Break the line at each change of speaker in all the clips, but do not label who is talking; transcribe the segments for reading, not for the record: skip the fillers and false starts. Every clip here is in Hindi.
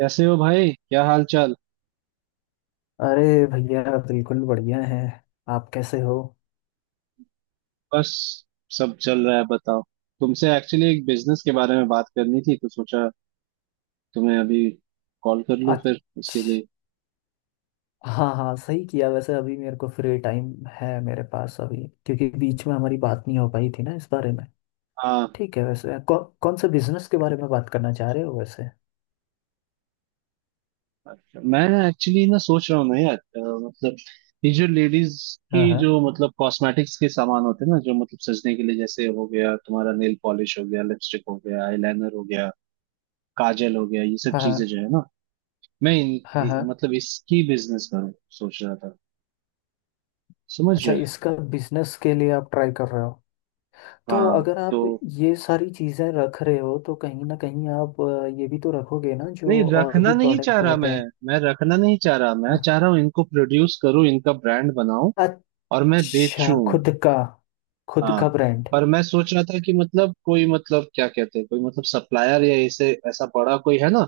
कैसे हो भाई? क्या हाल चाल?
अरे भैया, बिल्कुल बढ़िया है। आप कैसे हो?
बस, सब चल रहा है। बताओ, तुमसे एक्चुअली एक बिजनेस के बारे में बात करनी थी तो सोचा तुम्हें अभी कॉल कर लूं फिर उसके
अच्छा।
लिए।
हाँ हाँ, सही किया वैसे। अभी मेरे को फ्री टाइम है मेरे पास अभी, क्योंकि बीच में हमारी बात नहीं हो पाई थी ना इस बारे में।
हाँ,
ठीक है। वैसे कौन से बिजनेस के बारे में बात करना चाह रहे हो वैसे?
अच्छा। मैं एक्चुअली ना सोच रहा हूँ ना यार, मतलब ये जो लेडीज की
हाँ हाँ।
जो कॉस्मेटिक्स के सामान होते हैं ना, जो सजने के लिए, जैसे हो गया तुम्हारा नेल पॉलिश हो गया, लिपस्टिक हो गया, आईलाइनर हो गया, काजल हो गया, ये सब
हाँ
चीजें
हाँ।
जो है ना, मैं इन,
हाँ
इ-
हाँ।
मतलब इसकी बिजनेस करूँ, सोच रहा था। समझ
अच्छा,
रहे हो?
इसका बिजनेस के लिए आप ट्राई कर रहे हो? तो
हाँ
अगर आप
तो
ये सारी चीज़ें रख रहे हो तो कहीं ना कहीं आप ये भी तो रखोगे ना,
नहीं,
जो और
रखना
भी
नहीं चाह
प्रोडक्ट
रहा
होते
मैं।
हैं।
मैं रखना नहीं चाह रहा, मैं चाह रहा हूँ इनको प्रोड्यूस करूँ, इनका ब्रांड बनाऊं
हाँ।
और मैं
अच्छा,
बेचूं।
खुद का। खुद
हाँ,
का ब्रांड।
पर मैं सोच रहा था कि कोई क्या कहते हैं, कोई सप्लायर या ऐसे ऐसा बड़ा कोई है ना,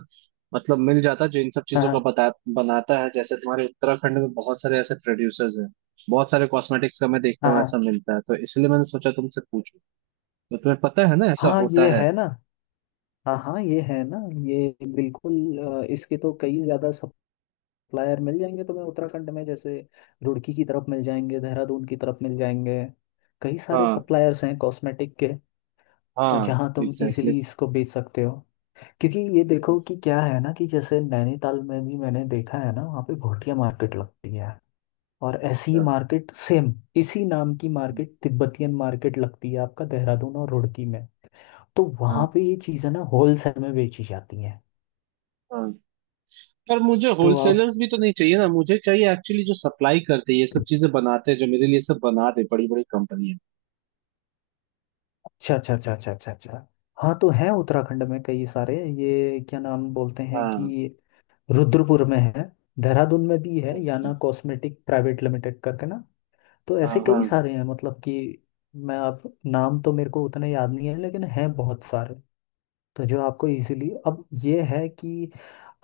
मिल जाता जो इन सब
हाँ
चीजों का
हाँ।
बता बनाता है। जैसे तुम्हारे उत्तराखंड में बहुत सारे ऐसे प्रोड्यूसर्स हैं, बहुत सारे कॉस्मेटिक्स का मैं देखता हूँ
हाँ
ऐसा मिलता है, तो इसलिए मैंने सोचा तुमसे पूछूं। तो तुम्हें पता है ना, ऐसा
हाँ हाँ,
होता
ये
है?
है ना। हाँ हाँ, ये है ना। ये बिल्कुल इसके तो कई ज़्यादा सप्लायर मिल जाएंगे तुम्हें उत्तराखंड में। जैसे रुड़की की तरफ मिल जाएंगे, देहरादून की तरफ मिल जाएंगे। कई सारे
हाँ
सप्लायर्स हैं कॉस्मेटिक के। और
हाँ,
जहाँ तुम
एग्जैक्टली।
इजीली इसको बेच सकते हो। क्योंकि ये देखो कि क्या है ना, कि जैसे नैनीताल में भी मैंने देखा है ना, वहाँ पे भोटिया मार्केट लगती है। और ऐसी ही
हाँ
मार्केट, सेम इसी नाम की मार्केट, तिब्बतियन मार्केट लगती है आपका देहरादून और रुड़की में। तो
हाँ
वहां पे ये चीजें ना होलसेल में बेची जाती हैं।
हाँ, पर मुझे
तो आप,
होलसेलर्स भी तो नहीं चाहिए ना। मुझे चाहिए एक्चुअली जो सप्लाई करते हैं, ये सब चीजें बनाते हैं, जो मेरे लिए सब बना दे, बड़ी बड़ी कंपनी है।
अच्छा अच्छा अच्छा, अच्छा अच्छा अच्छा। हाँ, तो है उत्तराखंड में कई सारे, ये क्या नाम बोलते हैं
हाँ।
कि रुद्रपुर में है, देहरादून में भी है, याना
अच्छा।
कॉस्मेटिक प्राइवेट लिमिटेड करके ना। तो ऐसे
हाँ हाँ,
कई सारे हैं, मतलब कि मैं, आप नाम तो मेरे को उतने याद नहीं है, लेकिन हैं बहुत सारे। तो जो आपको इजीली, अब ये है कि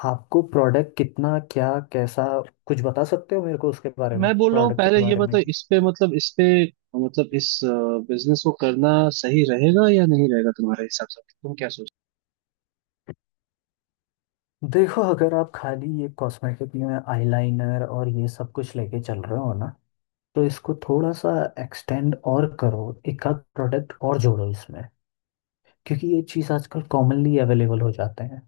आपको प्रोडक्ट कितना क्या कैसा, कुछ बता सकते हो मेरे को उसके बारे में,
मैं बोल रहा हूँ
प्रोडक्ट
पहले
के
ये
बारे में
बताओ,
कि,
इस पे इस बिजनेस को करना सही रहेगा या नहीं रहेगा तुम्हारे हिसाब से? तुम क्या?
देखो, अगर आप खाली ये कॉस्मेटिक में आईलाइनर और ये सब कुछ लेके चल रहे हो ना, तो इसको थोड़ा सा एक्सटेंड और करो, एक आध प्रोडक्ट और जोड़ो इसमें। क्योंकि ये चीज़ आजकल कॉमनली अवेलेबल हो जाते हैं।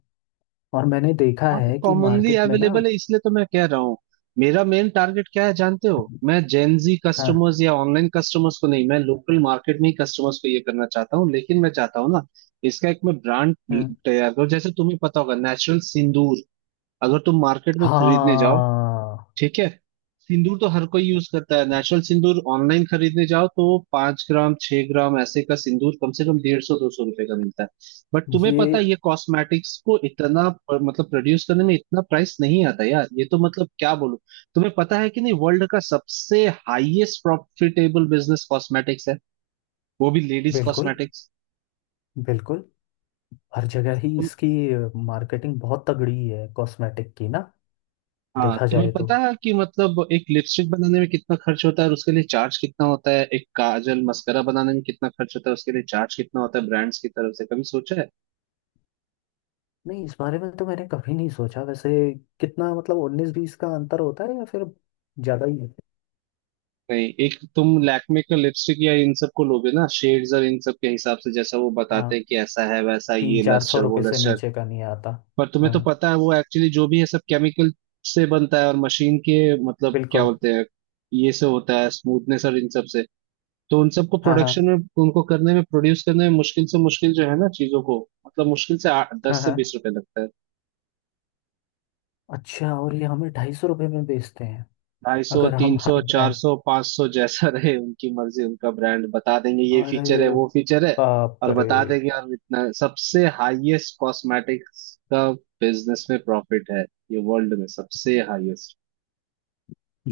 और मैंने देखा
हाँ, तो
है कि
कॉमनली
मार्केट में ना,
अवेलेबल है इसलिए तो मैं कह रहा हूँ। मेरा मेन टारगेट क्या है जानते हो? मैं जेनजी
हाँ।
कस्टमर्स या ऑनलाइन कस्टमर्स को नहीं, मैं लोकल मार्केट में ही कस्टमर्स को ये करना चाहता हूँ। लेकिन मैं चाहता हूँ ना, इसका एक मैं ब्रांड
हम्म।
तैयार करूँ। जैसे तुम्हें पता होगा, नेचुरल सिंदूर अगर तुम मार्केट में खरीदने जाओ,
हाँ,
ठीक है, सिंदूर तो हर कोई यूज करता है, नेचुरल सिंदूर ऑनलाइन खरीदने जाओ तो पांच ग्राम छह ग्राम ऐसे का सिंदूर कम से कम डेढ़ सौ दो सौ रुपए का मिलता है। बट तुम्हें
ये
पता है ये कॉस्मेटिक्स को इतना प्रोड्यूस करने में इतना प्राइस नहीं आता यार। ये तो क्या बोलूं, तुम्हें पता है कि नहीं, वर्ल्ड का सबसे हाईएस्ट प्रॉफिटेबल बिजनेस कॉस्मेटिक्स है, वो भी लेडीज
बिल्कुल,
कॉस्मेटिक्स।
बिल्कुल हर जगह ही इसकी मार्केटिंग बहुत तगड़ी है कॉस्मेटिक की ना।
हाँ,
देखा
तुम्हें
जाए तो,
पता है कि एक लिपस्टिक बनाने में कितना खर्च होता है और उसके लिए चार्ज कितना होता है? एक काजल मस्करा बनाने में कितना खर्च होता है, उसके लिए चार्ज कितना होता है ब्रांड्स की तरफ से, कभी सोचा है?
नहीं, इस बारे में तो मैंने कभी नहीं सोचा वैसे। कितना मतलब उन्नीस बीस का अंतर होता है, या फिर ज़्यादा ही है?
नहीं, एक तुम लैक्मे का लिपस्टिक या इन सब को लोगे ना, शेड्स और इन सब के हिसाब से, जैसा वो
हाँ।
बताते हैं कि ऐसा है वैसा है,
तीन
ये
चार सौ
लस्टर वो
रुपये से
लस्टर।
नीचे का नहीं आता।
पर तुम्हें तो
हाँ।
पता है वो एक्चुअली जो भी है सब केमिकल से बनता है और मशीन के क्या
बिल्कुल।
बोलते हैं, ये से होता है स्मूथनेस और इन सब से। तो उन सबको
हाँ हाँ।
प्रोडक्शन में, उनको करने में, प्रोड्यूस करने में मुश्किल से, मुश्किल जो है ना चीजों को, मुश्किल से आठ
हाँ
दस से
हाँ।
बीस रुपए लगता है।
अच्छा, और ये हमें 250 रुपये में बेचते हैं?
ढाई सौ
अगर
तीन
हम
सौ
हाई
चार
ब्रांड,
सौ पांच सौ जैसा रहे, उनकी मर्जी, उनका ब्रांड, बता देंगे ये फीचर है
अरे
वो फीचर है
बाप
और
रे!
बता देंगे। और इतना सबसे हाईएस्ट कॉस्मेटिक्स का बिजनेस में प्रॉफिट है, ये वर्ल्ड में सबसे हाईएस्ट।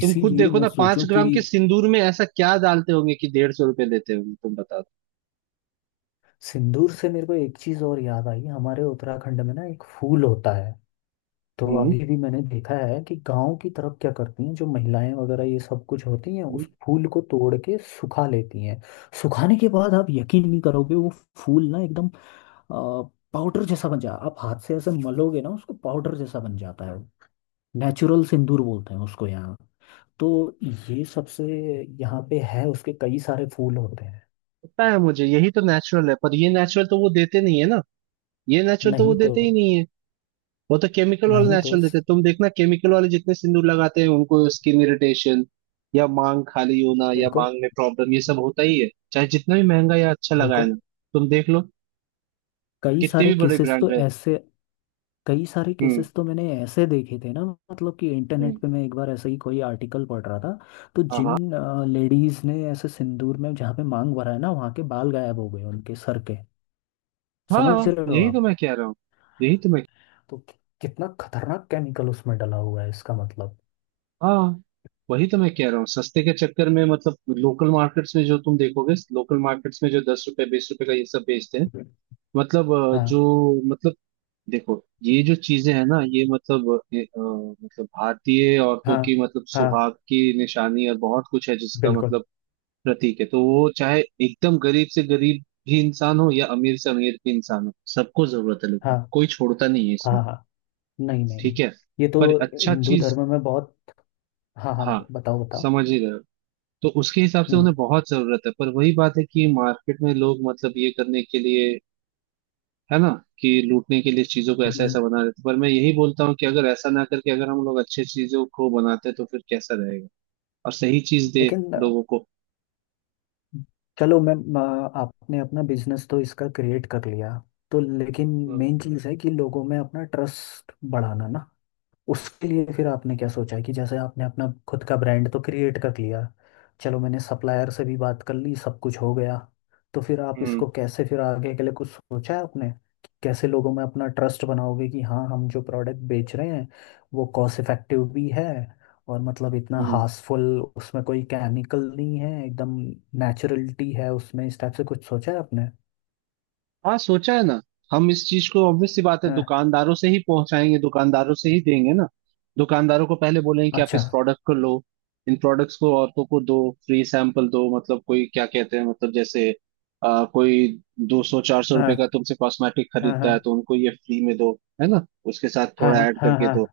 तुम खुद देखो
मैं
ना, पांच
सोचूं कि,
ग्राम के सिंदूर में ऐसा क्या डालते होंगे कि डेढ़ सौ रुपए लेते होंगे, तुम बता
सिंदूर से मेरे को एक चीज़ और याद आई। हमारे उत्तराखंड में ना एक फूल होता है।
दो।
तो अभी भी मैंने देखा है कि गांव की तरफ क्या करती हैं जो महिलाएं वगैरह ये सब कुछ होती हैं,
हम्म,
उस फूल को तोड़ के सुखा लेती हैं। सुखाने के बाद आप यकीन नहीं करोगे, वो फूल ना एकदम पाउडर जैसा बन जा, आप हाथ से ऐसे मलोगे ना उसको, पाउडर जैसा बन जाता है। नेचुरल सिंदूर बोलते हैं उसको यहाँ। तो ये सबसे, यहाँ पे है, उसके कई सारे फूल होते हैं।
पता है मुझे, यही तो नेचुरल है, पर ये नेचुरल तो वो देते नहीं है ना, ये नेचुरल तो वो
नहीं तो।
देते ही नहीं है। वो तो केमिकल वाले
नहीं तो।
नेचुरल देते हैं। तुम देखना केमिकल वाले जितने सिंदूर लगाते हैं उनको स्किन इरिटेशन या मांग खाली होना या
बिल्कुल।
मांग में प्रॉब्लम, ये सब होता ही है, चाहे जितना भी महंगा या अच्छा लगाए
बिल्कुल।
ना। तुम देख लो,
कई
कितने
सारे
भी बड़े
केसेस तो
ब्रांड रहे।
ऐसे, कई सारे
हम्म
केसेस तो मैंने ऐसे देखे थे ना, मतलब कि इंटरनेट
हम्म,
पे मैं एक बार ऐसे ही कोई आर्टिकल पढ़ रहा था। तो
हाँ
जिन लेडीज ने ऐसे सिंदूर में जहाँ पे मांग भरा है ना, वहाँ के बाल गायब हो गए उनके सर के।
हाँ,
समझ
हाँ
रहे हो
यही तो
आप?
मैं कह रहा हूँ, यही तो मैं।
तो कितना खतरनाक केमिकल उसमें डला हुआ है इसका मतलब।
हाँ, वही तो मैं कह रहा हूँ। सस्ते के चक्कर में, लोकल मार्केट्स में जो तुम देखोगे, लोकल मार्केट्स में जो दस रुपए बीस रुपए का ये सब बेचते हैं, मतलब अ,
हाँ
जो मतलब देखो, ये जो चीजें हैं ना, ये भारतीय औरतों
हाँ
की
हाँ।
सुहाग की निशानी और बहुत कुछ है, जिसका
बिल्कुल।
प्रतीक है। तो वो चाहे एकदम गरीब से गरीब भी इंसान हो या अमीर से अमीर भी इंसान हो, सबको जरूरत है, लेकिन
हाँ
कोई छोड़ता नहीं है इसमें।
हाँ हाँ। नहीं नहीं नहीं।
ठीक है,
ये तो
पर अच्छा
हिंदू
चीज।
धर्म में बहुत, हाँ हाँ,
हाँ,
बताओ बताओ।
समझ ही रहे हो। तो उसके हिसाब से उन्हें
हम्म,
बहुत जरूरत है, पर वही बात है कि मार्केट में लोग, ये करने के लिए है ना, कि लूटने के लिए चीजों को ऐसा ऐसा बना देते। पर मैं यही बोलता हूँ कि अगर ऐसा ना करके अगर हम लोग अच्छे चीजों को बनाते तो फिर कैसा रहेगा, और सही चीज दे
लेकिन
लोगों को।
चलो मैम आपने अपना बिजनेस तो इसका क्रिएट कर लिया, तो लेकिन
हम्म
मेन चीज़ है कि लोगों में अपना ट्रस्ट बढ़ाना ना। उसके लिए फिर आपने क्या सोचा है, कि जैसे आपने अपना खुद का ब्रांड तो क्रिएट कर लिया, चलो मैंने सप्लायर से भी बात कर ली, सब कुछ हो गया, तो फिर आप
हम्म
इसको कैसे फिर आगे के लिए कुछ सोचा है आपने कि कैसे लोगों में अपना ट्रस्ट बनाओगे, कि हाँ हम जो प्रोडक्ट बेच रहे हैं वो कॉस्ट इफेक्टिव भी है, और मतलब इतना
हम्म
हार्सफुल उसमें कोई केमिकल नहीं है एकदम, नेचुरलिटी है उसमें। इस टाइप से कुछ सोचा है आपने?
हाँ, सोचा है ना। हम इस चीज को, ऑब्वियस सी बात है,
हाँ।
दुकानदारों से ही पहुंचाएंगे, दुकानदारों से ही देंगे ना। दुकानदारों को पहले बोलेंगे कि आप
अच्छा।
इस प्रोडक्ट को लो, इन प्रोडक्ट्स को औरतों को दो, फ्री सैंपल दो। कोई क्या कहते हैं, जैसे कोई दो सौ चार सौ
हाँ
रुपए का तुमसे कॉस्मेटिक
हाँ हाँ
खरीदता है तो उनको ये फ्री में दो, है ना, उसके साथ
हाँ।
थोड़ा ऐड
हाँ
करके
हाँ
दो।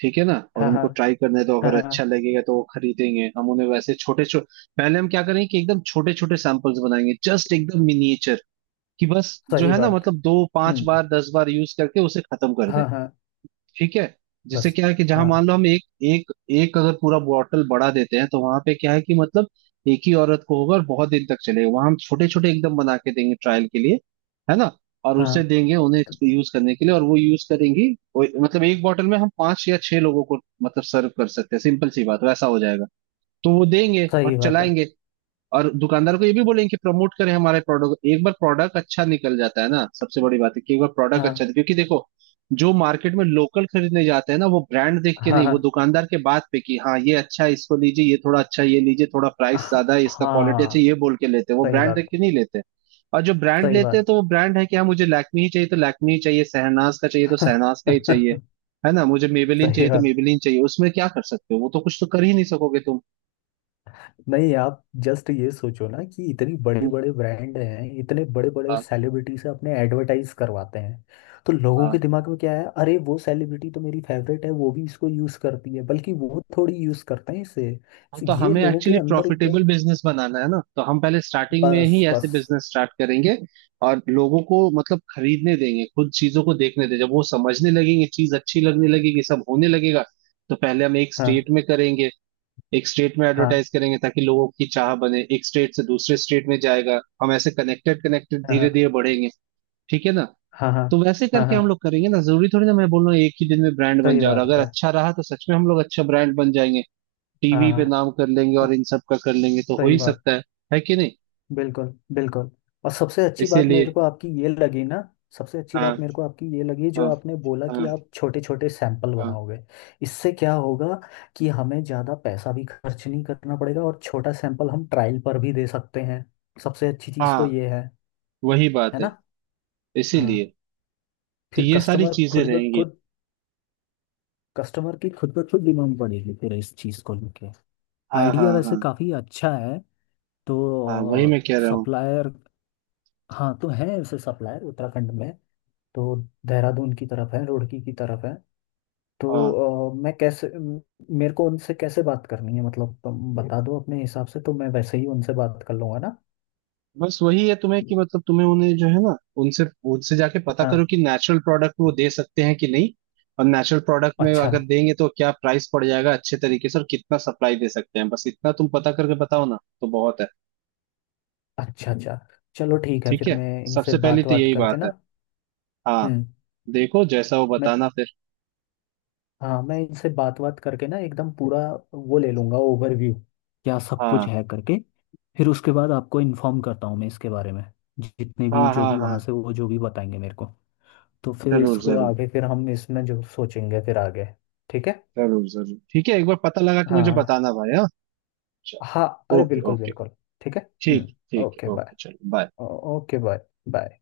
ठीक है ना, और
हाँ
उनको
हाँ
ट्राई करने दो,
हाँ
अगर
हाँ,
अच्छा लगेगा तो वो खरीदेंगे। हम उन्हें वैसे छोटे छोटे, पहले हम क्या करेंगे कि एकदम छोटे छोटे सैंपल्स बनाएंगे, जस्ट एकदम मिनिएचर, कि बस जो
सही
है ना,
बात।
दो पांच
हम्म।
बार दस बार यूज करके उसे खत्म कर दे।
हाँ हाँ।
ठीक है, जिससे
बस।
क्या है कि जहां मान
हाँ
लो हम एक एक एक अगर पूरा बॉटल बढ़ा देते हैं तो वहां पे क्या है कि एक ही औरत को होगा और बहुत दिन तक चलेगा। वहां हम छोटे छोटे एकदम बना के देंगे ट्रायल के लिए, है ना, और
हाँ,
उसे देंगे उन्हें यूज करने के लिए और वो यूज करेंगी। वो- मतलब एक बॉटल में हम पांच या छह लोगों को सर्व कर सकते हैं, सिंपल सी बात, वैसा हो जाएगा। तो वो देंगे
सही
और
बात है।
चलाएंगे। और दुकानदार को ये भी बोलेंगे कि प्रमोट करें हमारे प्रोडक्ट को। एक बार प्रोडक्ट अच्छा निकल जाता है ना, सबसे बड़ी बात है कि एक बार प्रोडक्ट
हाँ
अच्छा, क्योंकि देखो, जो मार्केट में लोकल खरीदने जाते हैं ना, वो ब्रांड देख के नहीं, वो
हाँ
दुकानदार के बात पे कि हाँ ये अच्छा है इसको लीजिए, ये थोड़ा अच्छा है, ये लीजिए, थोड़ा प्राइस
हाँ
ज्यादा है इसका, क्वालिटी अच्छा है,
हाँ।
ये बोल के लेते हैं, वो
सही
ब्रांड
बात।
देख के नहीं लेते। और जो ब्रांड
सही
लेते हैं तो
बात।
वो ब्रांड है कि हाँ मुझे लैक्मी ही चाहिए तो लैक्मी ही चाहिए, शहनाज का चाहिए तो शहनाज का ही चाहिए, है ना, मुझे मेबेलिन
सही
चाहिए तो
बात।
मेबेलिन चाहिए, उसमें क्या कर सकते हो, वो तो कुछ तो कर ही नहीं सकोगे तुम।
नहीं, आप जस्ट ये सोचो ना कि इतनी बड़े
हम्म,
बड़े ब्रांड हैं, इतने बड़े बड़े
हाँ।
सेलिब्रिटी से अपने एडवर्टाइज करवाते हैं। तो लोगों के
हाँ
दिमाग में क्या है, अरे वो सेलिब्रिटी तो मेरी फेवरेट है, वो भी इसको यूज करती है, बल्कि वो थोड़ी यूज करते हैं इसे।
हाँ,
तो
तो
ये
हमें
लोगों के
एक्चुअली
अंदर
प्रॉफिटेबल
एक,
बिजनेस बनाना है ना, तो हम पहले स्टार्टिंग में ही
बस
ऐसे
बस।
बिजनेस स्टार्ट करेंगे और लोगों को, खरीदने देंगे, खुद चीजों को देखने देंगे। जब वो समझने लगेंगे, चीज अच्छी लगने लगेगी, सब होने लगेगा। तो पहले हम एक स्टेट
हाँ
में करेंगे, एक स्टेट में
हाँ
एडवर्टाइज करेंगे ताकि लोगों की चाह बने, एक स्टेट से दूसरे स्टेट में जाएगा, हम ऐसे कनेक्टेड कनेक्टेड
हाँ
धीरे
हाँ
धीरे बढ़ेंगे। ठीक है ना,
हाँ हाँ
तो वैसे
हाँ
करके
हाँ।
हम लोग करेंगे ना। जरूरी थोड़ी ना, मैं बोल रहा हूँ एक ही दिन में ब्रांड बन
सही
जाए, और
बात
अगर
है।
अच्छा रहा तो सच में हम लोग अच्छा ब्रांड बन जाएंगे,
हाँ
टीवी पे
हाँ।
नाम कर लेंगे
स-
और इन सब का कर लेंगे, तो हो
सही
ही
बात।
सकता है कि नहीं?
बिल्कुल। बिल्कुल। और सबसे अच्छी बात
इसीलिए।
मेरे को आपकी ये लगी ना, सबसे अच्छी
हाँ
बात मेरे को आपकी ये लगी जो
हाँ
आपने बोला कि
हाँ
आप छोटे छोटे सैंपल
हाँ।
बनाओगे। इससे क्या होगा कि हमें ज़्यादा पैसा भी खर्च नहीं करना पड़ेगा, और छोटा सैंपल हम ट्रायल पर भी दे सकते हैं। सबसे अच्छी चीज़ तो
हाँ,
ये है।
वही
है
बात है,
ना। हाँ।
इसीलिए, तो
फिर
ये सारी
कस्टमर
चीजें
खुद ब
रहेंगी।
खुद, कस्टमर की खुद ब खुद डिमांड बढ़ेगी फिर इस चीज़ को लेके।
हाँ हाँ
आइडिया वैसे
हाँ।
काफ़ी अच्छा है।
हाँ, वही
तो
मैं कह रहा हूँ।
सप्लायर, हाँ तो है ऐसे सप्लायर उत्तराखंड में। तो देहरादून की तरफ है, रुड़की की तरफ है।
हाँ,
तो मैं कैसे मेरे को उनसे कैसे बात करनी है, मतलब तुम बता दो अपने हिसाब से तो मैं वैसे ही उनसे बात कर लूंगा ना।
बस वही है तुम्हें कि तुम्हें उन्हें जो है ना, उनसे उनसे जाके पता
हाँ।
करो कि नेचुरल प्रोडक्ट वो दे सकते हैं कि नहीं, और नेचुरल प्रोडक्ट में
अच्छा
अगर देंगे तो क्या प्राइस पड़ जाएगा अच्छे तरीके से, और कितना सप्लाई दे सकते हैं, बस इतना तुम पता करके बताओ ना, तो बहुत है।
अच्छा अच्छा। चलो ठीक है,
ठीक
फिर
है,
मैं इनसे
सबसे पहले
बात
तो
बात
यही
करके
बात
ना,
है। हाँ,
हम्म
देखो जैसा वो
मैं,
बताना फिर।
हाँ मैं इनसे बात बात करके ना एकदम पूरा, वो ले लूंगा ओवरव्यू, क्या सब कुछ
हाँ
है करके, फिर उसके बाद आपको इन्फॉर्म करता हूँ मैं इसके बारे में। जितने भी
हाँ
जो
हाँ
भी
हाँ,
वहाँ से वो जो भी बताएंगे मेरे को, तो फिर
जरूर
इसको
जरूर,
आगे फिर हम इसमें जो सोचेंगे फिर आगे। ठीक है।
जरूर जरूर ठीक है, एक बार पता लगा कि मुझे
हाँ।
बताना भाई। हाँ,
हाँ, अरे
ओके
बिल्कुल
ओके।
बिल्कुल। ठीक है।
ठीक ठीक,
ओके बाय।
ओके चलो बाय।
Okay bye. बाय।